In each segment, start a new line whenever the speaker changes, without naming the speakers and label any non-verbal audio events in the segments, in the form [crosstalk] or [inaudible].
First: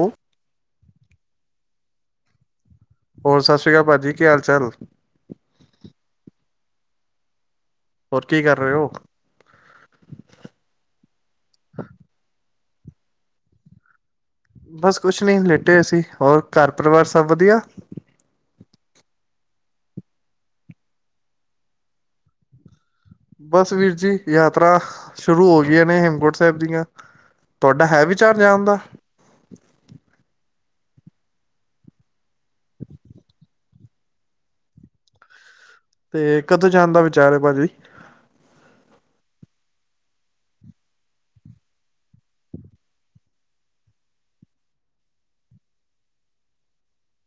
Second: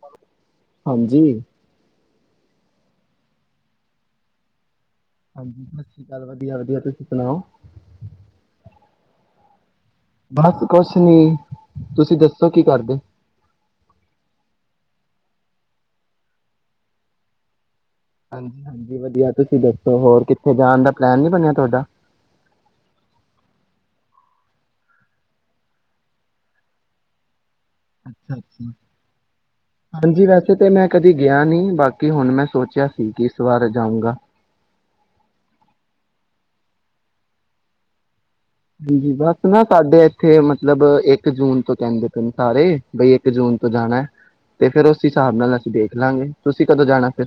ਓਮ
ਹਾਂਜੀ
ਹੋਰ ਸਤਿ ਸ਼੍ਰੀ ਅਕਾਲ ਭਾਜੀ ਕੀ ਹਾਲ ਚਾਲ।
ਹਾਂਜੀ ਸਤਿ ਸ਼੍ਰੀ ਅਕਾਲ ਵਧੀਆ ਵਧੀਆ ਤੁਸੀ ਸੁਨਾਓ।
ਹੋਰ ਕੀ ਕਰ ਰਹੇ ਹੋ।
ਬਸ ਕੁਛ ਨੀ ਤੁਸੀਂ ਦੱਸੋ ਕੀ ਕਰਦੇਓ।
ਬਸ ਕੁਛ ਨਹੀਂ ਲੇਟੇ ਹੋਏ ਸੀ ਹੋਰ ਘਰ ਪਰਿਵਾਰ ਸਭ ਵਧੀਆ।
ਹਾਂਜੀ-ਹਾਂਜੀ ਵਧੀਆ ਤੁਸੀ ਦੱਸੋ ਹੋਰ ਕਿੱਥੇ ਜਾਨ ਦਾ ਪਲੈਨ ਨੀ ਬਨਿਆ ਤੁਹਾਡਾ।
ਬਸ ਵੀਰ ਜੀ ਯਾਤਰਾ ਹ ਸ਼ੁਰੂ ਹੋ ਗਈਆਂ ਨੇ ਹੇਮਕੋਟ ਸਾਹਿਬ ਦੀਆਂ। ਤੁਹਾਡਾ ਹੈ
ਅੱਛਾ
ਵਿਚਾਰ ਜਾਨ ਦਾ।
ਕਿਤੇ ਮੈਂ ਕਦੀ ਗਿਆ ਨੀ ਬਾਕੀ ਹੁਣ ਮੈਂ ਸੋਚਿਆ ਸੀ ਕਿ ਇਸ ਵਾਰ ਜਾਊਂਗਾ
ਤੇ ਕਦੋਂ ਜਾਨ ਦਾ ਵਿਚਾਰ ਹੈ ਭਾਜੀ।
ਜੀ ਜੀ ਬਸ ਨਾ ਸਾਡੇ ਇੱਥੇ ਮਤਲਬ ਇੱਕ ਜੂਨ ਤੋਂ ਜਾਂਦੇ ਪਏ ਨੇ ਸਾਰੇ ਬਈ ਇੱਕ ਜੂਨ ਤੋਂ ਜਾਣਾ ਹੈ ਤੇ ਫੇਰ ਉਸ ਹਿਸਾਬ ਨਾਲ ਅਸੀ ਦੇਖ ਲਾਂਗੇ ਤੁਸੀ ਕਦੋ ਜਾਣਾ ਫਿਰ।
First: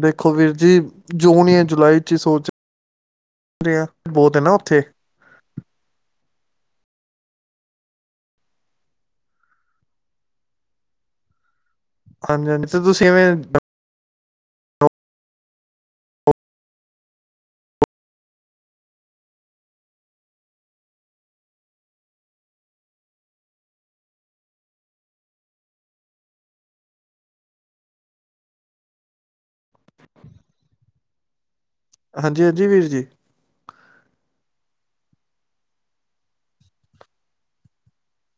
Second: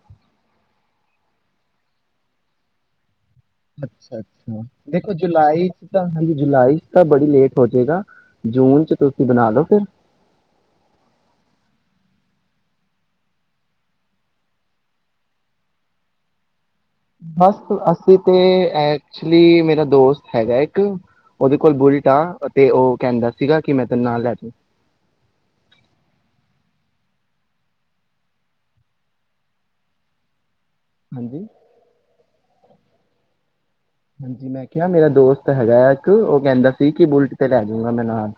ਦੇਖੋ ਵੀਰ ਜੀ ਜੂਨ ਯਾ ਜੁਲਾਈ ਚ ਹੀ ਸੋਚ ਰਹੇ ਆ ਬਹੁਤ ਹੈ ਨਾ
ਅੱਛਾ-ਅੱਛਾ
ਉੱਥੇ
ਦੇਖੋ ਜੁਲਾਈ ਚ ਤਾ ਹਲੇ ਜੁਲਾਈ ਚ ਤਾ ਬੜੀ ਲੇਟ ਹੋਜੇਗਾ ਜੂਨ ਚ ਤੁਸੀ ਬਨਾ ਲੋ ਫਿਰ।
ਹਾਂਜੀ-ਹਾਂਜੀ ਤੇ ਤੁਸੀ ਇਵੇਂ
ਬਸ ਅਸੀ ਤੇ ਐਕਚੁਅਲੀ ਮੇਰਾ ਦੋਸਤ ਹੈਗਾ ਇੱਕ ਉਹਦੇ ਕੋਲ ਬੁਲਟ ਆ ਅਤੇ ਉਹ ਕਹਿੰਦਾ ਸੀਗਾ ਕਿ ਮੈਂ ਤੈਨੂੰ ਨਾਲ ਲੈ ਜਾਊਂਗਾ। ਹਾਂਜੀ
ਹਾਂਜੀ-ਹਾਂਜੀ ਵੀਰ ਜੀ।
ਹਾਂਜੀ ਮੈਂ ਕਿਹਾ ਮੇਰਾ ਦੋਸਤ ਹੈਗਾ ਆ ਇੱਕ ਉਹ ਕਹਿੰਦਾ ਸੀ ਕਿ ਬੁਲਟ ਤੇ ਲੈ ਜਾਊਗਾ ਮੈਂ ਨਾਲ।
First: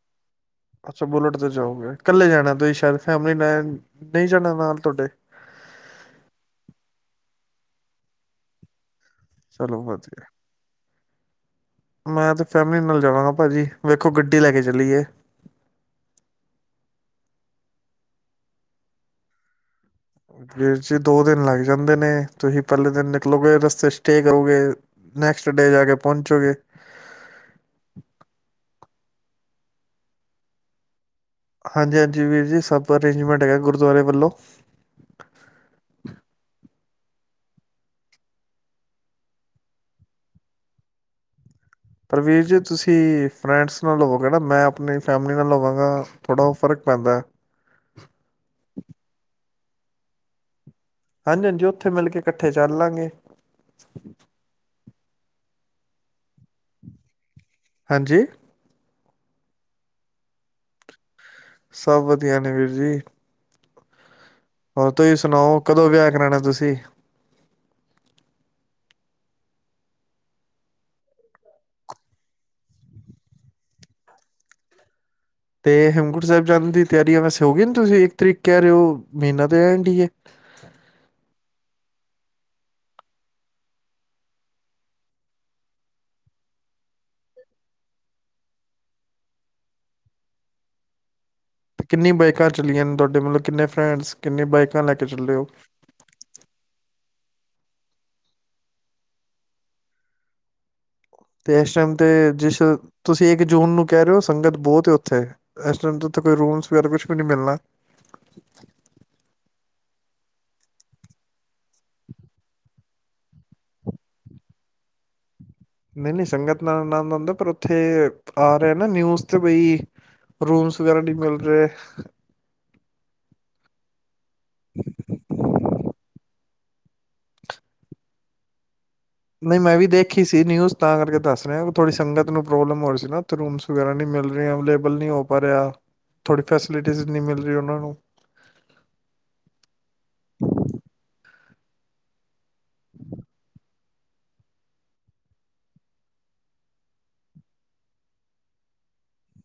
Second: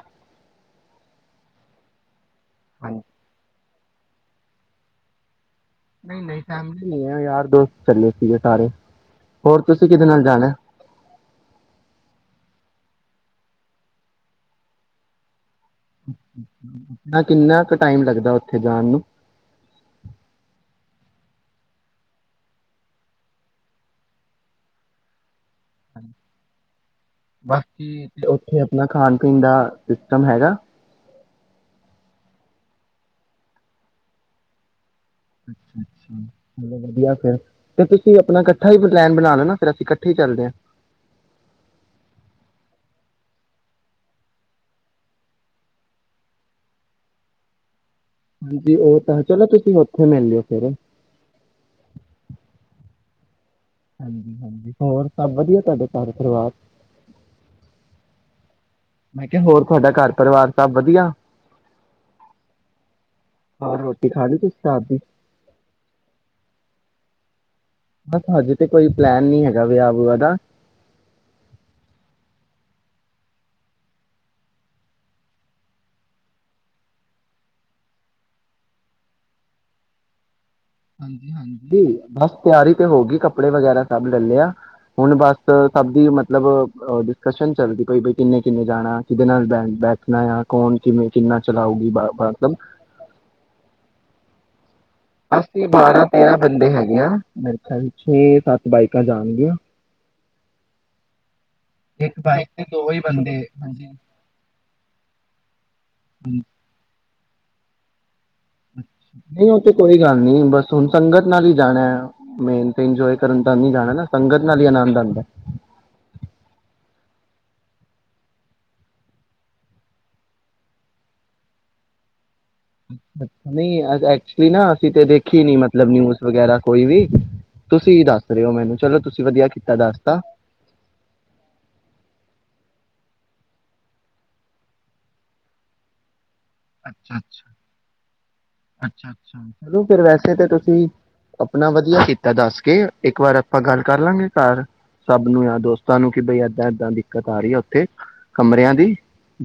ਅੱਛਾ ਬੁਲੇਟ ਤੇ ਜਾਓਗੇ। ਕੱਲੇ ਜਾਣਾ ਹੈ ਤੁਸੀ ਸ਼ਾਯਦ
ਹਾਂਜੀ
ਫੈਮਲੀ ਮੈਨ। ਨਹੀਂ ਜਾਣਾ ਏ ਨਾਲ ਤੁਹਾਡੇ।
ਨਹੀਂ ਨਹੀਂ ਫੈਮਿਲੀ ਨਹੀਂ ਹੈ ਯਾਰ ਦੋਸਤ ਚੱਲੇ ਸੀਗੇ ਸਾਰੇ। ਹੋਰ
ਚਲੋ
ਤੁਸੀ ਕਿਦੇ
ਵਧੀਆ
ਨਾਲ ਜਾਨਾ ਹੈ।
ਮੈਂ ਤੇ ਫੈਮਿਲੀ ਨਾਲ ਜਾਵਾਂਗਾ ਭਾਜੀ ਵੇਖੋ ਗੱਡੀ ਲੈ ਕੇ ਚੱਲੀ ਐ।
ਨਾ ਕਿੰਨਾ ਕੁ ਟਾਈਮ ਲੱਗਦਾ ਉੱਥੇ ਜਾਨ ਨੂੰ।
ਵੀਰ ਜੀ ਦੋ ਦਿਨ ਲੱਗ ਜਾਂਦੇ ਨੇ ਤੁਸੀ ਪਹਿਲੇ ਦਿਨ ਨਿਕਲੋਗੇ ਰਸਤੇ ਚ ਸਟੇ ਕਰੋਗੇ ਨੈਕਸਟ ਡੇ ਜਾ ਕੇ ਪਹੁੰਚੋਗੇ
ਬਾਕੀ ਤੇ ਉੱਥੇ ਅਪਨਾ ਖਾਨ ਪੀਨ ਦਾ ਸਿਸਟਮ ਹੈਗਾ।
ਹਾਂਜੀ-ਹਾਂਜੀ ਵੀਰ ਜੀ ਸਭ ਅਰੇਂਜਮੈਂਟ ਹੈਗਾ ਗੁਰਦੁਆਰੇ ਵੱਲੋ।
ਅੱਛਾ ਅੱਛਾ ਚਲੋ ਵਧੀਆ ਫਿਰ ਤੇ ਤੁਸੀ ਅਪਨਾ ਇਕੱਠਾ ਹੀ ਪਲੈਨ ਬਨਾ ਲਓ ਨਾ ਫਿਰ ਅਸੀ ਇਕੱਠੇ ਹੀ ਚੱਲਦੇ ਹਾਂ।
ਪਰਵੀਰ ਜੀ ਤੁਸੀ ਫਰੈਂਡਸ ਨਾਲ ਹੋਵੋਗੇ ਨਾ ਮੈਂ ਅਪਨੀ ਫੈਮਿਲੀ ਨਾਲ ਹੋਵਾਂਗਾ ਥੋੜ੍ਹਾ ਉਹ ਫਰਕ ਪੈਂਦਾ ਹੈ।
ਤੁਸੀ ਉੱਥੇ ਮਿਲ ਲਯੋ ਫੇਰ।
ਹਾਂਜੀ-ਹਾਂਜੀ ਉੱਥੇ ਮਿਲ ਕੇ ਇਕੱਠੇ ਚੱਲ ਲਾਂਗੇ।
ਹਾਂਜੀ ਹਾਂਜੀ ਹੋਰ ਸਭ ਵਧੀਆ ਤੁਹਾਡੇ ਤੁਹਾਡੇ ਘਰ ਪਰਿਵਾਰ
ਹਾਂਜੀ
ਮੈਂ ਕਿਹਾ ਹੋਰ ਤੁਹਾਡਾ ਘਰ ਪਰਿਵਾਰ ਸਭ ਵਧੀਆ
ਸਭ ਵਧੀਆ ਨੇ ਵੀਰ ਜੀ
ਹੋਰ ਰੋਟੀ ਖਾ ਲੀ
ਹੋਰ ਤੁਸੀਂ ਸੁਣਾਓ ਕਦੋਂ ਵਿਆਹ ਕਰਾਣਾ ਤੁਸੀਂ
ਬਸ ਹਜੇ ਤੇ ਕੋਈ ਪਲੈਨ ਨੀ ਹੈਗਾ ਵਿਆਹ ਬੂਆ ਦਾ
ਤੇ ਹੇਮਕੁਟ ਸਾਹਿਬ ਜਾਣ ਦੀ ਤਿਆਰੀਆਂ ਵੈਸੇ ਹੋ ਗਈ ਨੇ ਤੁਸੀਂ ਇੱਕ ਤਰੀਕ ਕਹਿ ਰਹੇ ਹੋ ਮਹੀਨਾ ਤੇ ਐਂਡ ਹੀ ਹੈ
ਹਾਂਜੀ ਹਾਂਜੀ ਬਸ ਤਿਆਰੀ ਤੇ ਹੋ ਗੀ ਕੱਪੜੇ ਵਗੈਰਾ ਸਭ ਲੈ ਲੇ ਆ ਹੁਣ ਬਸ ਸਭ ਦੀ ਮਤਲਬ ਡਿਸਕਸ਼ਨ ਚੱਲਦੀ ਪਈ ਬਈ ਕਿੰਨੇ ਕਿੰਨੇ ਜਾਣਾ ਕਿਦੇ ਨਾਲ ਬ ਬੈਠਣਾ ਆ ਕੌਣ ਕਿਵੇਂ ਕਿੰਨਾ ਚਲਾਊਗੀ ਬ
ਕਿੰਨੀ ਬਾਈਕਾਂ
ਮਤਲਬ
ਚਲੀਆਂ ਨੇ ਤੁਹਾਡੇ ਮਤਲਬ ਕਿੰਨੇ ਫਰੈਂਡਸ ਕਿੰਨੇ ਬਾਈਕ
ਅਸੀਂ ਬਾਰਾਂ ਤੇਰਾਂ ਬੰਦੇ ਹੈਗੇ ਹਾ ਮੇਰੇ ਖਿਆਲ ਛੇ ਸੱਤ ਬਾਈਕਾਂ ਜਾਣਗੀਆਂ
ਤੇ ਇਸ ਟਾਈਮ ਤੇ
ਇੱਕ ਬਾਈਕ
ਜਿਸ
ਉਹੀ
ਤੁਸੀਂ
ਬੰਦੇ
ਇੱਕ ਜੂਨ
ਹਾਂਜੀ
ਨੂੰ ਕਹਿ ਰਹੇ ਹੋ ਸੰਗਤ ਬਹੁਤ ਹੈ ਉੱਥੇ ਇਸ ਟਾਈਮ ਤੇ ਉਥੇ ਕੋਈ ਰੂਮਸ ਵਗੈਰਾ ਕੁਛ ਕਿਉ ਨਹੀਂ ਮਿਲਣਾ
ਨਹੀਂ ਉਹ ਤੇ ਕੋਈ ਗੱਲ ਨੀ ਬਸ ਹੁਣ ਸੰਗਤ ਨਾਲ ਹੀ ਜਾਣਾ ਮੇਨ ਤੇ ਇੰਜੋਏ ਕਰਨ ਤੇ ਨੀ ਜਾਣਾ ਨਾ ਸੰਗਤ ਨਾਲ ਹੀ ਆਨੰਦ ਆਉਂਦਾ
ਨਹੀਂ ਨਹੀਂ ਸੰਗਤ ਨਾਲ ਆਨੰਦ ਆਉਂਦਾ ਪਰ ਉੱਥੇ ਆ ਰਿਹਾ ਨਾ ਨਿਊਜ਼ ਤੇ ਬਈ ਰੂਮਸ ਵਗੈਰਾ ਨਹੀਂ ਮਿਲ ਰਹੇ
ਨਹੀਂ ਤੇ ਨਾ ਅਸੀਂ ਤੇ ਦੇਖੀ ਨੀ ਮਤਲਬ ਨਿਊਜ਼ ਵਗੈਰਾ ਕੋਈ ਵੀ ਤੁਸੀਂ ਦੱਸ ਰਹੇ ਹੋ ਮੈਨੂੰ ਚਲੋ ਤੁਸੀਂ ਵਧੀਆ
ਨਹੀਂ ਮੈਂ
ਕੀਤਾ
ਵੀ
ਦੱਸਤਾ
ਦੇਖੀ ਸੀ ਨਿਊਜ਼ ਤਾਂ ਕਰਕੇ ਦੱਸ ਰਿਹਾ ਥੋੜੀ ਸੰਗਤ ਨੂੰ ਪ੍ਰੋਬਲਮ ਹੋ ਰਹੀ ਸੀ ਨਾ ਰੂਮਸ ਵਗੈਰਾ ਨਹੀਂ ਮਿਲ ਰਹੇ ਅਵੇਲੇਬਲ ਨਹੀਂ ਹੋ ਪਾ ਰਿਹਾ ਥੋੜੀ ਫੈਸਿਲਿਟੀਜ਼
ਅੱਛਾ ਅੱਛਾ
ਨਹੀਂ ਮਿਲ ਰਹੀ ਉਹਨਾਂ ਨੂੰ
ਅੱਛਾ ਅੱਛਾ ਅੱਛਾ ਚਲੋ ਫੇਰ ਵੈਸੇ ਤੇ ਤੁਸੀਂ ਆਪਣਾ ਵਧੀਆ ਕੀਤਾ ਦੱਸ ਕੇ ਇੱਕ ਵਾਰ ਆਪਾਂ ਗੱਲ ਕਰ ਲਾਂਗੇ ਘਰ ਸਭ ਨੂੰ ਯਾ ਦੋਸਤਾਂ ਨੂੰ ਕਿ ਬਈ ਏਦਾਂ ਏਦਾਂ ਦਿੱਕਤ ਆ ਰਹੀ ਹੈ ਉੱਥੇ ਕਮਰਿਆਂ ਦੀ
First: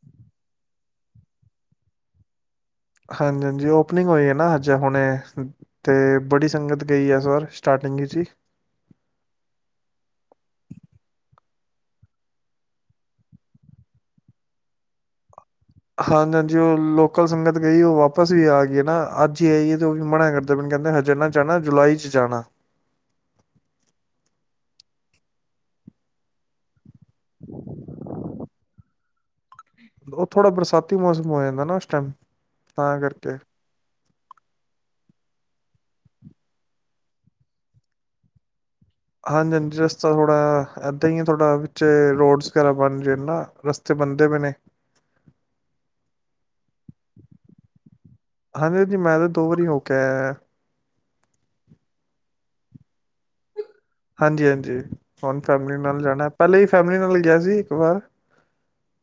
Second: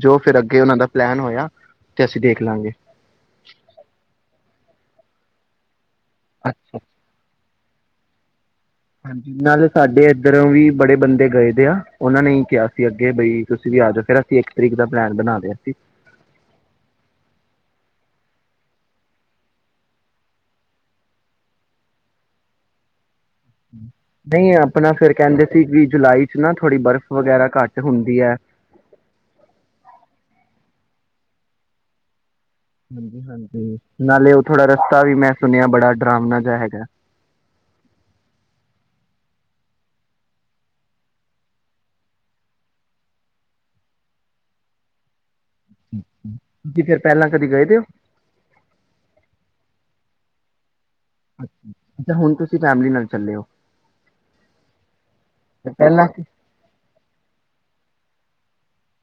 ਜੋ ਫੇਰ ਅੱਗੇ ਉਹਨਾਂ ਦਾ ਪਲੈਨ ਹੋਇਆ ਤੇ ਅਸੀਂ ਦੇਖ ਲਾਂਗੇ
ਹਾਂਜੀ ਹਾਂਜੀ ਓਪਨਿੰਗ ਹੋਈ ਹੈ ਨਾ ਅੱਜ ਹੁਣੇ ਅਤੇ ਬੜੀ ਸੰਗਤ ਗਈ ਆ ਇਸ ਬਾਰ ਸਟਾਰਟਿੰਗ ਹੈ ਜੀ
ਹਾਂਜੀ ਨਾਲੇ ਸਾਡੇ ਇੱਧਰੋਂ ਵੀ ਬੜੇ ਬੰਦੇ ਗਏ ਦੇ ਆ ਉਹਨਾਂ ਨੇ ਹੀ ਕਿਹਾ ਸੀ ਅੱਗੇ ਬਈ ਤੁਸੀਂ ਵੀ ਆ ਜਾਓ ਫੇਰ ਅਸੀਂ ਇੱਕ ਤਰੀਕ ਦਾ ਪਲੈਨ ਬਣਾ ਲਿਆ ਸੀ
ਹਾਂਜੀ ਹਾਂਜੀ ਉਹ ਲੋਕਲ ਸੰਗਤ ਗਈ ਉਹ ਵਾਪ ਵਾਪਸ ਵੀ ਆ ਗਏ ਨਾ ਅੱਜ ਹੀ ਆਈਏ ਉਹ ਮਨਾ ਕਰਦੇ ਪਏ ਨੇ ਹਜੇ ਨਾ ਜਾਣਾ ਜੁਲਾਈ ਚ ਜਾਣਾ
ਨਹੀਂ ਆਪਣਾ ਫੇਰ ਕਹਿੰਦੇ ਸੀ ਵੀ ਜੁਲਾਈ ਚ ਨਾ ਥੋੜ੍ਹੀ ਬਰਫ਼ ਵਗੈਰਾ ਘੱਟ ਹੁੰਦੀ ਹੈ
ਉਹ ਥੋੜਾ ਬਰਸਾਤੀ ਮੌਸਮ ਹੋ ਜਾਂਦਾ ਨਾ ਉਸ ਟਾਈਮ ਤਾਂ
ਹਾਂਜੀ
ਕਰਕੇ
ਹਾਂਜੀ ਨਾਲੇ ਉਹ ਥੋੜ੍ਹਾ ਰਸਤਾ ਵੀ ਮੈਂ ਸੁਣਿਆ ਬੜਾ ਡਰਾਮਨਾ ਜਿਹਾ ਹੈਗਾ
ਹਾਂਜੀ ਹਾਂਜੀ ਰਸਤਾ ਥੋੜ੍ਹਾ ਇਦਾਂ ਹੀ ਹੈ ਥੋੜ੍ਹਾ ਵਿੱਚ ਰੋਡਸ ਵਗੈਰਾ ਬਣ ਰਹੇ ਨਾ ਰਸਤੇ ਬਣਦੇ ਪਏ ਨੇ
ਫਿਰ ਪਹਿਲਾਂ ਕਦੀ ਗਏ ਵੇ ਓ?
ਆ
ਅੱਛ ਅੱਛਾ ਹੁਣ ਤੁਸੀਂ ਫੈਮਲੀ ਨਾਲ ਚੱਲੇ ਹੋ
ਹਾਂਜੀ-ਹਾਂਜੀ, ਹੁਣ
ਤੇ
ਫੈਮਲੀ ਨਾਲ
ਪਹਿਲਾਂ
ਜਾਨਾ, ਪਹਿਲੇ ਹੀ ਫੈਮ ਲੀ ਨਾਲ ਗਿਆ ਸੀ ਇੱਕ ਵਾਰ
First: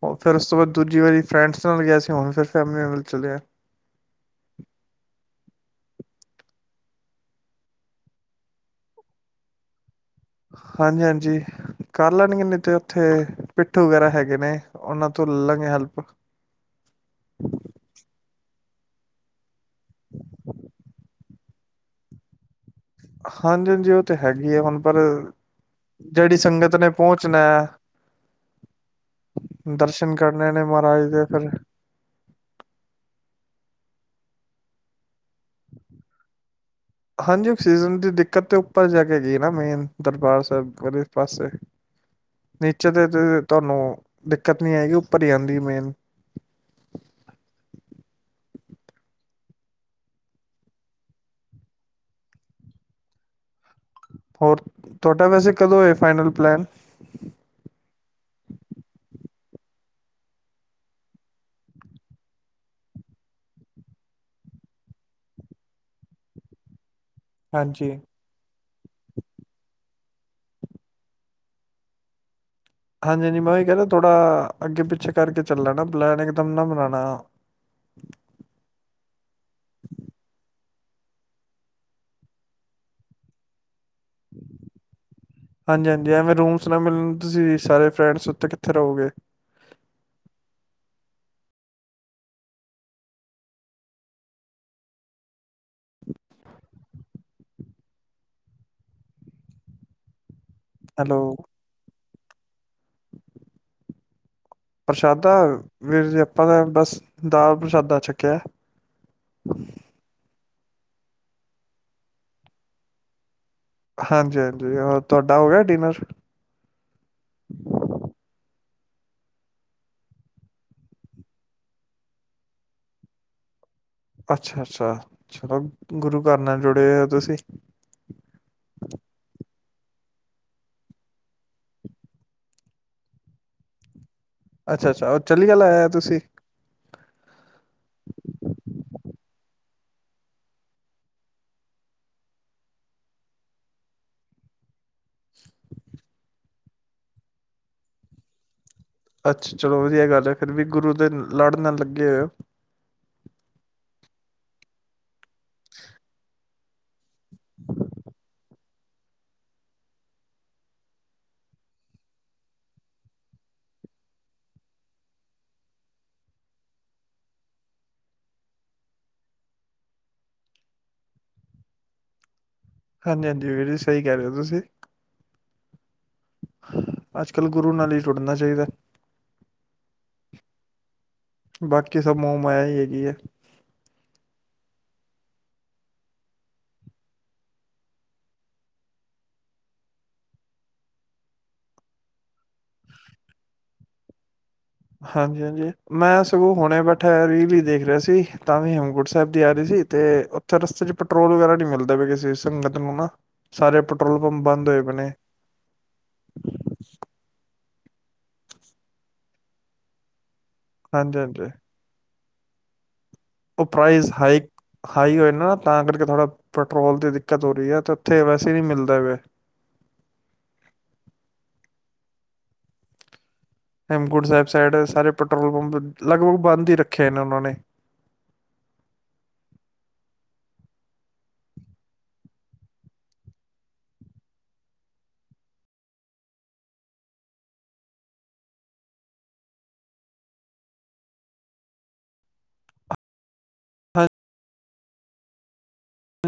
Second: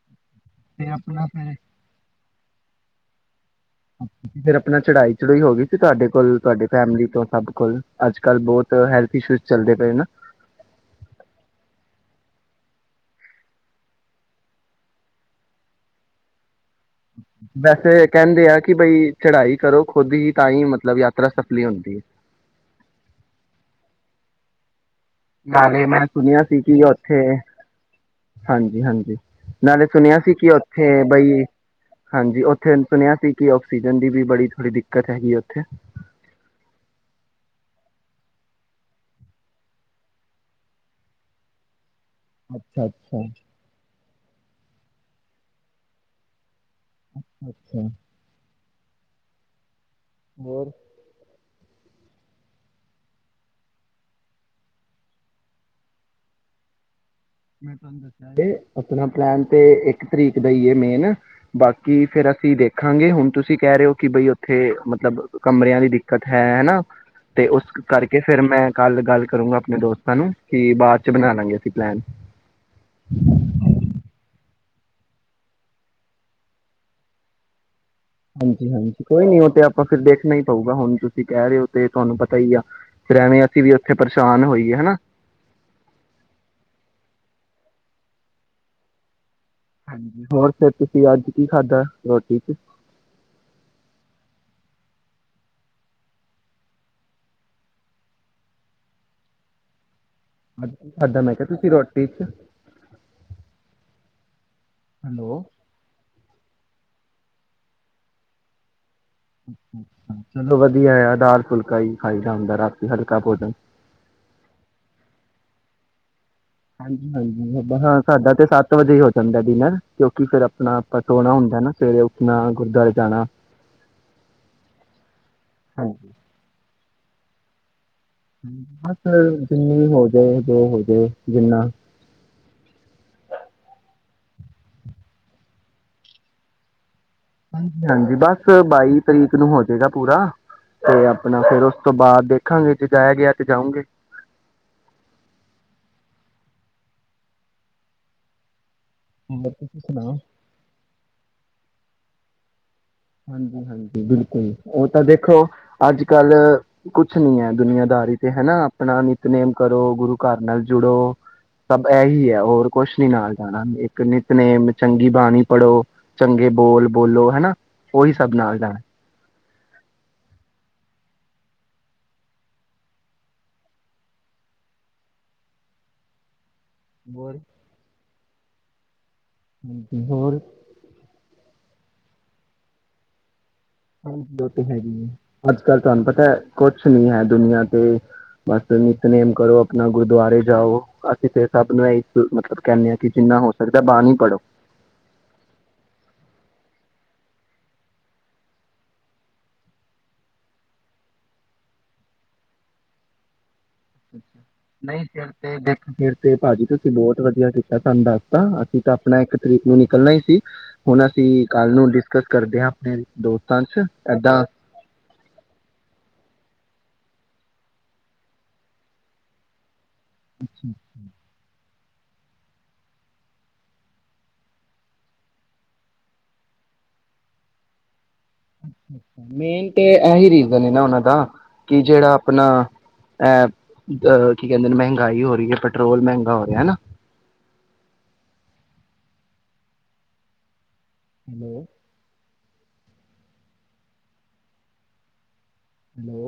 ਓ ਫਿਰ ਉਸ ਤੋਂ ਬਾਅਦ ਦੂਜੀ ਵਾਰੀ ਫਰੈਂਡਸ ਨਾਲ ਗਿਆ ਸੀ ਹੁਨ ਫਿਰ ਸ਼ਮਿਆਂ ਵੱਲ ਚਲਿਆ।
ਫਿਰ ਆਪਣਾ ਚੜਾਈ ਚੜੂਈ ਹੋ ਗਈ ਸੀ ਤੁਹਾਡੇ ਕੋਲ, ਤੁਹਾਡੇ ਫੈਮਲੀ ਤੋਂ ਸਭ ਕੋਲ, ਅੱਜ-ਕੱਲ ਬਹੁਤ ਹੈਲਥ ਇਸ਼ੂ ਚੱਲਦੇ ਪਏ ਨਾ।
ਹਾਂਜੀ-ਹਾਂਜੀ ਕਰ ਲੈਨਗੇ ਨਾਜ਼ੀ ਤੇ ਉੱਥੇ ਪਿੱਠੂ ਵਗੈਰਾ ਹੈਗੇ ਨੇ ਉਹਨਾਂ ਤੋਂ ਲੈ ਲਾਂਗੇ ਹੈਲਪ।
ਵੈਸੇ ਕਹਿੰਦੇ ਆ ਕਿ ਬਈ ਚੜਾਈ ਕਰੋ ਖੁਦ ਹੀ ਤਾਂ ਹੀ ਮਤਲਬ ਯਾ ਤਰਾ ਸਫਲੀ ਹੁੰਦੀ ਐ।
ਹਾਂਜੀ-ਹਾਂਜੀ ਉਹ ਤੇ ਹੈਗੀ ਏ ਹੁਨ
ਨਾਲੇ ਮੈਂ ਸੁਣਿਆ ਸੀ ਕਿ
ਨੇ
ਉੱਥੇ,
ਪਹੁੰਚਣਾ ਹੈ,
ਹਾਂਜੀ-ਹਾਂਜੀ, ਨਾਲੇ
ਦਰਸ਼ਨ
ਸੁਣਿਆ ਸੀ ਕਿ
ਕਰਨੇ ਨੇ
ਉੱਥੇ
ਮਹਾਰਾਜ ਦੇ
ਬਈ,
ਫਿਰ
ਹਾਂਜੀ ਉੱਥੇ ਸੁਣਿਆ ਸੀ ਕਿ ਓ ਸੀਜਨ ਦੀ ਵੀ ਬੜੀ, ਥੋੜੀ ਦਿੱਕਤ ਹੈਗੀ ਐ ਉੱਥੇ।
ਹਾਂਜੀ ਓਕਸੀਜਨ ਦੀ ਦਿੱਕਤ ਤੇ ਉੱਪਰ ਜਾ ਕੇ ਹੈਗੀ ਏ ਨਾ ਮੇਨ, ਦਰਬਾਰ ਸਾਹਿਬ ਵਾਲੇ ਪਾਸੇ।
ਅੱਛਾ
ਨੀਚੇ ਤੇ
ਅੱਛਾ
ਤੁਸੀ ਤੁਹਾਨੂੰ ਦਿੱਕਤ ਨਈ ਆਏਗੀ, ਉਪਰ ਹੀ ਆਂਦੀ ਮੇਨ।
ਅੱਛਾ-ਅੱਛਾ। ਹੋਰ?
ਹੋਰ, ਤੁਹਾਡਾ ਵੈਸੇ ਕਦੋਂ ਏ ਫਾਈਨਲ ਪਲੈਨ?
ਮੈਂ ਤੁਹਾਨੂੰ ਦੱਸਿਆ ਤੇ ਆਪਣਾ ਪਲੈਨ ਤੇ ਇੱਕ ਤਰੀਕ ਦਾ ਈ ਐ ਮੇਨ, ਬਾਕੀ ਫੇਰ ਅਸੀਂ ਦੇਖਾਂਗੇ ਹੁਣ ਤੁਸੀਂ ਕਹਿ ਰਹੇ ਓ ਕਿ ਬਈ ਉੱਥੇ ਮਤਲਬ ਕਿ ਕਮਰਿਆਂ ਦੀ ਦਿੱਕਤ ਹੈ। ਹਨਾ? ਤੇ ਉਸ
ਹਾਂਜੀ
ਕਰਕੇ ਫ਼ੇਰ ਮੈਂ ਕੱਲ ਗੱਲ ਕਰੂੰਗਾ ਆਪਣੇ ਦੋਸਤਾਂ ਨੂੰ, ਕੀ ਬਾਅਦ ਚ ਬਨਾ ਲਾਂਗੇ ਅਸੀਂ ਪਲੈਨ।
ਹਾਂਜੀ-ਹਾਂਜੀ ਮੈਂ ਉਹੀ ਕਹਿ ਰਿਹਾ ਥੋੜਾ ਅੱਗੇ ਪਿੱਛੇ ਕਰਕੇ ਚੱਲਨਾ ਨਾ ਪਲੈਨ, ਇਕ ਦਮ ਨਾ ਬਨਾਨਾ।
ਹਾਂਜੀ-ਹਾਂਜੀ, ਕੋਈ ਨੀ ਉਹ ਤੇ ਆਪਾਂ ਫਿਰ ਦੇਖਣਾ ਹੀ ਪਊਗਾ ਹੁਨ, ਤੁਸੀਂ ਕਹਿ ਰਹੇ ਹੋ ਤੇ ਤੁਹਾਨੂੰ ਪਤਾ ਹੀ ਆ ਫਿਰ ਐਵੇਂ ਅਸੀਂ ਵੀ ਉੱਥੇ ਪਰੇਸ਼ਾਨ ਹੋਈਏ ਹਨਾ
ਹਾਂਜੀ-ਹਾਂਜੀ ਐਵੇਂ ਰੂਮਸ ਨਾ ਮਿਲਨ ਤੁਸੀਂ ਸਾਰੇ ਫਰੈਂਡਸ ਉੱਥੇ ਕਿੱਥੇ ਰਹੋਗੇ?
ਹਾਂਜੀ, ਹੋਰ ਫ਼ੇਰ ਤੁਸੀਂ ਅੱਜ ਕੀ ਖਾਧਾ ਰੋਟੀ ਚ? ਅੱਜ ਕਿ
ਹੈਲੋ
ਖਾਦਾ ਮੈਂ ਕਿਹਾ ਤੁਸੀ ਰੋ ਵਿੱਚ
ਪ੍ਰਸ਼ਾਦਾ,
ਹੈਲੋ
ਵੀਰ ਜੀ ਆਪਾ ਤੇ ਬਸ ਦਾਲ ਪ੍ਰਸ਼ਾਦਾ ਛਕਿਆ।
ਅੱਛਾ-ਅੱਛਾ। ਚਲੋ ਵਧੀਆ ਆ, ਦਾਲ ਫੁਲਕਾ ਹੀ ਖਾਈਦਾ ਹੁੰਦਾ ਰਾਤੀ ਹਲਕਾ ਭੋਜਨ।
ਹਾਂਜੀ-ਹਾਂਜੀ, ਹੋਰ ਤੁਹਾਡਾ ਹੋ ਗਿਆ ਡਿਨਰ?
ਹਾਂਜੀ-ਹਾਂਜੀ ਹਾਂ ਸਾਡਾ ਤੇ ਸੱਤ ਵਜੇ ਹੀ ਹੋ ਜਾਂਦਾ ਡਿਨਰ ਕਿਉਂਕਿ ਫਿਰ ਆਪਣਾ ਆਪਾਂ ਸੋਣਾ ਹੁੰਦਾ ਨਾ, ਸਵੇਰੇ ਉੱਠਨਾ, ਗੁਰਦੁਆਰੇ ਜਾਣਾ।
ਅੱਛਾ ਅੱਛਾ ਚਲੋ
ਹਾਂਜੀ
ਗੁਰੂ ਘਰ ਨਾਲ ਜੁੜੇ ਹੋ ਤੁਸੀਂ।
ਬਸ ਜਿੰਨੀ ਵੀ ਹੋ ਜਾਏ ਦੋ ਹੋ ਜਾਏ ਜਿੰਨਾ
ਅੱਛਾ ਅੱਛਾ ਚੰਡੀਗੜ ਆਏ ਤੁਸੀਂ।
ਹਾਂਜੀ ਬਸ ਬਾਈ ਤਰੀਕ ਨੂੰ ਹੋ ਜਾਏਗਾ ਪੂਰਾ ਤੇ ਆਪਣਾ ਫੇਰ ਉਸ ਤੋਂ ਬਾਅਦ ਦੇਖਾਂਗੇ ਜੇ ਜਾਇਆ ਗਿਆ ਤੇ ਜਾਊਗੇ। ਹੋਰ
ਅੱਛਾ ਚਲੋ
ਤੁਸੀਂ
ਵਧੀਆ
ਸੁਣਾਓ?
ਗੱਲ ਹੈ ਫਿਰ ਵੀ ਗੁਰੂ ਦੇ ਲੜ ਨਾਲ ਲੱਗੇ। [inaudible]
ਹਾਂਜੀ ਹਾਂਜੀ ਬਿਲਕੁਲ ਉਹ ਤਾਂ ਦੇਖ ਦੇਖੋ ਅੱਜ ਕੱਲ ਕੁਛ ਨੀ ਹੈ ਦੁਨੀਆਂਦਾਰੀ ਤੇ ਹੈ ਨਾ ਆਪਣਾ ਨਿਤਨੇਮ ਕਰੋ ਗੁਰੂ ਘਰ ਨਾਲ ਜੁੜੋ ਸਭ ਨੂੰ ਇਹੀ ਹੈ ਹੋਰ ਕੁਛ ਨੀ ਨਾਲ ਜਾਣਾ ਇੱਕ ਨਿਤਨੇਮ ਚੰਗੀ ਬਾਣੀ ਪੜੋ ਚੰਗੇ ਬੋਲ ਬੋਲੋ ਹਨਾ। ਉਹੀ ਸਭ ਨਾਲ ਜਾਣਾ ਐ।
ਹਾਂਜੀ ਹਾਂਜੀ, ਵੀਰ ਜੀ ਸਹੀ ਕਹਿ ਰਹੇ ਹੋ ਤੁਸੀਂ। ਅੱਜ ਕੱਲ੍ਹ ਗੁਰੂ ਨਾਲ ਹੀ ਜੁੜਨਾ ਚਾਹੀਦਾ।
ਹਾਂਜੀ ਹੋਰ,
ਬਾਕੀ ਸਭ ਮੋਹ ਮਾਇਆ ਹੀ ਹੈਗੀ ਐ।
ਹਾਂਜੀ ਉਹ ਤੇ ਹੈਗੀ ਹੈ ਅੱਜ ਕੱਲ ਤੁਹਾਨੂੰ ਪਤਾ ਕੁਛ ਨੀ ਹੈ ਦੁਨੀਆਂ ਤੇ ਬਸ ਨਿਤਨੇਮ ਕਰੋ ਆਪਣਾ ਗੁਰਦੁਆਰੇ ਜਾਓ ਅਸੀਂ ਫਿਰ ਸਭ ਨੂੰ ਇਹ ਮਤਲਬ ਕਹਿੰਦੇ ਆਾਂ ਕਿ ਜਿੰਨਾ ਹੋ ਸਕਦਾ ਬਾਣੀ ਪੜ੍ਹੋ।
ਹਾਂਜੀ ਹਾਂਜੀ ਮੈਂ ਸਗੋਂ ਹੁਣੇ ਬੈਠਿਆ ਇਹ ਵੀ ਦੇਖ ਰਿਹਾ ਸੀ ਤਾਂ ਵੀ ਹੇਮਕੋਟ ਸਾਹਿਬ ਦੀ ਆ ਰਹੀ ਸੀ ਤੇ ਉੱਥੇ ਰਸਤੇ ਚ ਪੈਟਰੋਲ ਵਗੈਰਾ ਨੀ ਮਿਲਦਾ ਪਿਆ ਸੀ ਕਿਸੇ ਸੰਗਤ ਨੂੰ ਨਾ। ਸਾਰੇ ਪੈਟਰੋਲ ਪੰਪ ਬੰਦ ਹੋਏ ਪਏ
ਨਹੀਂ
ਨੇ
ਫਿਰ ਦੇਖ ਫਿਰ ਤੇ ਭਾਜੀ ਤੁਸੀਂ ਬਹੁਤ ਵਧੀਆ ਸਾਨੂੰ ਦੱਸਤਾ ਅਸੀਂ ਤਾਂ ਆਪਣਾ ਇੱਕ ਤਰੀਕ ਨੂੰ ਨਿਕਲਣਾ ਹੀ ਸੀ। ਹੁਣ
ਹਾਂਜੀ
ਅਸੀਂ
ਹਾਂਜੀ
ਕਲ ਨੂੰ ਕਰਦੇ ਆ ਆਪਣੇ। ਦੋਸਤਾਂ
ਉਹ
'ਚ
ਪ੍ਰਾਈਜ਼ ਹਾਈ
ਏਦਾਂ
ਹਾਈ ਹੋਏ ਨਾ ਨਾ ਤਾਂ ਕਰਕੇ ਥੋੜ੍ਹਾ ਪੈਟਰੋਲ ਦੀ ਦਿੱਕਤ ਹੋ ਰਹੀ ਹੈ ਤੇ ਉੱਥੇ ਵੈਸੇ ਨਹੀਂ ਮਿਲਦਾ ਪਿਆ।
ਅੱਛਾ ਅੱਛਾ।
ਹੇਮਕੁੰਟ ਸਾਹਿਬ ਸਾਈਡ ਸਾਰੇ ਪੈਟਰੋਲ ਪੰਪ ਲਗਭਗ ਬੰਦ ਹੀ ਰੱਖੇ ਨੇ ਉਹਨਾਂ ਨੇ।
ਮੇਨ ਤੇ ਇਹੀ ਰੀਜਨ ਹੈ ਨਾ ਉਹਨਾਂ ਦਾ ਕਿ ਜਿਹੜਾ ਆਪਣਾ ਅ ਕੀ ਕਹਿੰਦੇ ਨੇ ਮਹਿੰਗਾਈ ਹੋ ਰਹੀ ਹੈ ਪੈਟਰੋਲ ਮਹਿੰਗਾ ਹੋ ਰਿਹਾ ਹਨਾ। ਹੈਲੋ।
ਹਾਜੀ
ਹੈਲੋ।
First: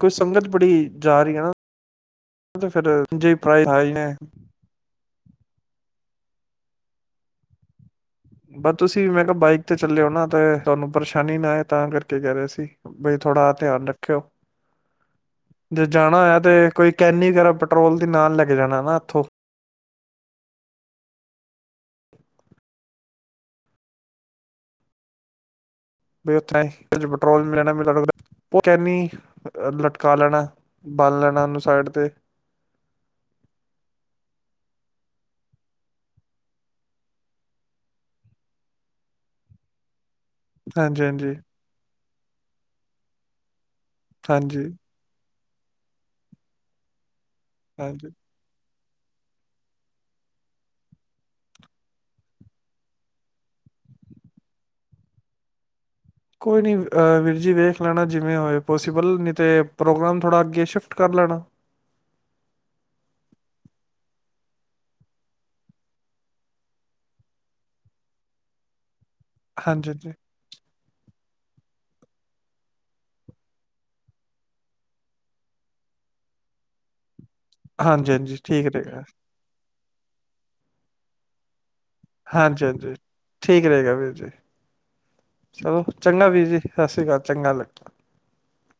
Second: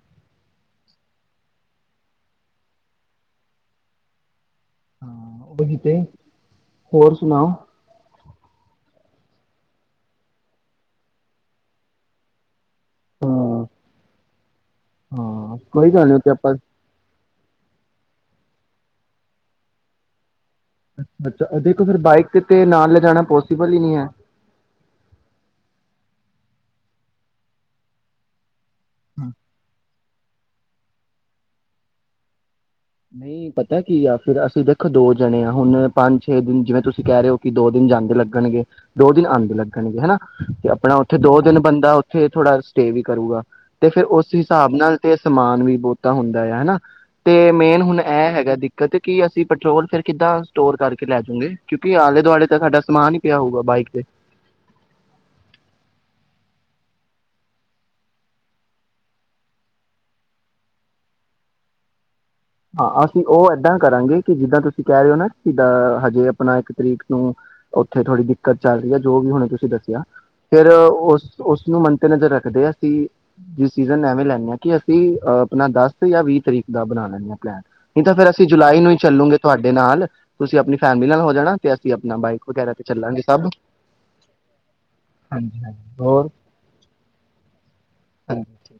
ਕੋਈ ਸੰਗਤ ਬੜੀ ਜਾ ਰਹੀ ਐ ਨਾ [inaudible]
ਓਹੀ ਤੇ ਹੋਰ ਸੁਣਾਓ।
ਬਸ ਤੁਸੀਂ ਮੈਂ ਕਿਹਾ ਬਾਈਕ ਤੇ ਚੱਲਿਓ ਨਾ ਤੇ ਤੁਹਾਨੂੰ ਪਰੇਸ਼ਾਨੀ ਨਾ ਆਏ ਤਾਂ ਕਰਕੇ ਕਹਿ ਰਹੇ ਸੀ। ਬਈ ਥੋੜਾ
ਹਾਂ
ਧਿਆਨ ਰੱਖਿਓ
ਹਾਂ
ਜੇ
ਕੋਈ ਗੱਲ ਨਹੀਂ
ਜਾਣਾ ਹੋਇਆ
ਆਪਾਂ
ਤੇ ਕੋਈ ਕੈਨੀ ਵਗੈਰਾ ਪੈਟਰੋਲ ਦੇ ਨਾਲ ਲੈ ਕੇ ਜਾਣਾ ਨਾ ਇੱਥੋਂ
ਅੱਛ ਅੱਛਾ ਦੇਖੋ ਫਿਰ ਬਾਈਕ ਤੇ ਨਾਲ ਲਿਜਾਣਾ ਪੋਸੀਬਲ ਹੀ ਨਹੀਂ ਹੈ।
ਵੀ ਉੱਥੇ ਪੈਟਰੋਲ [inaudible] ਕੈਨੀ ਲਟ ਕਾ ਲੈਣਾ ਬਾਲ ਲੈਣਾ ਉਹਨੂੰ ਸਾਈਡ 'ਤੇ
ਨਹੀਂ ਪਤਾ ਕੀ ਆ ਫਿਰ ਅਸੀਂ ਦੇਖੋ ਦੋ ਜਣੇ ਆਾਂ ਹੁਣ ਪੰਜ ਛੇ ਦਿਨ ਜਿਵੇਂ ਤੁਸੀਂ ਕਹਿ ਰਹੇ ਹੋ ਕਿ ਦੋ ਦਿਨ ਜਾਂਦੇ ਲੱਗਣਗੇ ਦੋ ਦਿਨ ਆਦੇ ਲੱਗਣਗੇ ਹਨਾ। ਤੇ ਆਪਣਾ
ਹਾਂਜੀ
ਉੱਥੇ
ਹਾਂਜੀ
ਦੋ ਦਿਨ ਬੰਦਾ। ਉੱਥੇ ਥੋੜਾ ਸਟੇ ਵੀ ਕਰੇਗਾ। ਤੇ ਫੇਿਰ ਉਸ
ਹਾਂਜੀ
ਹਿਸਾਬ ਨਾਲ ਤੇ ਸਮਾਨ ਵੀ ਬਹੁਤਾ ਹੁੰਦਾ ਆ ਹਨਾ ਤੇ ਮੇਨ ਹੁਣ
ਹਾਂਜੀ
ਇਹ ਹੈਗਾ ਕਦੇ ਕੀ ਅਸੀਂ ਪੈਟਰੋਲ ਫਿਰ ਕਿੱਦਾਂ ਸਟੋਰ ਕਰਕੇ ਲੈ ਜਾਊਗੇ ਕਿਉਂਕਿ ਆਲੇ ਦੁਆਲੇ ਦਾ ਸਾਡਾ ਸਮਾਨ ਹੀ ਪਿਆ ਹੋਊਗਾ ਬਾਈਕ ਤੇ
ਕੋਈ ਨਹੀਂ ਵੀਰ ਜੀ ਵੇਖ ਲੈਣਾ ਜਿਵੇਂ ਹੋਏ ਪੋਸੀਬਲ ਨਹੀਂ ਅਤੇ ਪ੍ਰੋਗਰਾਮ ਥੋੜ੍ਹਾ ਅੱਗੇ ਸ਼ਿਫਟ ਕਰ ਲੈਣਾ
ਹਾਂ ਅਸੀਂ ਉਹ ਏਦਾਂ ਕਰਾਂਗੇ ਕਿ ਜਿੱਦਾਂ ਤੁਸੀਂ ਕਹਿ ਰਹੇ ਹੋ ਨਾ ਜਿੱਦਾਂ ਹਜੇ ਆਪਣਾ ਇੱਕ ਤਰੀਕ ਨੂੰ ਉੱਥੇ ਥੋੜ੍ਹੀ ਦਿੱਕਤ ਚੱਲ ਰਹੀ ਹੈ। ਜੋ ਵੀ ਹੁਣੇ ਤੁਸੀਂ
ਹਾਂਜੀ
ਦੱਸਿਆ
ਹਾਂਜੀ
ਫਿਰ ਉਸ ਉਸਨੂੰ ਮੰੱਦੇਨਜ਼ਰ ਰੱਖਦੇ ਅਸੀਂ ਡਸੀਜ਼ਨ ਐਵੇਂ ਲੈਂਦੇ ਹਾਂ ਕਿ ਅਸੀਂ ਆਪਣਾ ਦਸ ਜਾਂ ਵੀਹ ਤਰੀਕ ਦਾ ਬਣਾ ਲੈਂਦੇ ਹਾਂ। ਨਹੀਂ
ਹਾਂਜੀ
ਤਾਂ ਫਰ
ਹਾਂਜੀ
ਅਸੀਂ
ਠੀਕ
ਜੁਲਾਈ ਨੂੰ ਹੀ
ਰਹੇਗਾ
ਚੱਲੂਗੇ ਤੁਹਾਡੇ ਨਾਲ ਤੁਸੀਂ ਆਪਣੀ ਫੈਮਿਲੀ ਨਾਲ ਹੋ ਜਾਣਾ ਤੇ ਅਸੀਂ ਆਪਣਾ ਬਾਈਕ
ਹਾਂਜੀ
ਵਗੈਰਾ ਤੇ
ਹਾਂਜੀ
ਚੱਲਾਂਗੇ ਸਭ
ਠੀਕ ਰਹੇਗਾ ਵੀਰ ਜੀ ਚਲੋ ਚੰਗਾ ਵੀਰ ਜੀ ਸਤਿ ਸ੍ਰੀ ਅਕਾਲ। ਚੰਗਾ ਲੱਗਗਾ।
ਹਾਂ ਠੀਕ।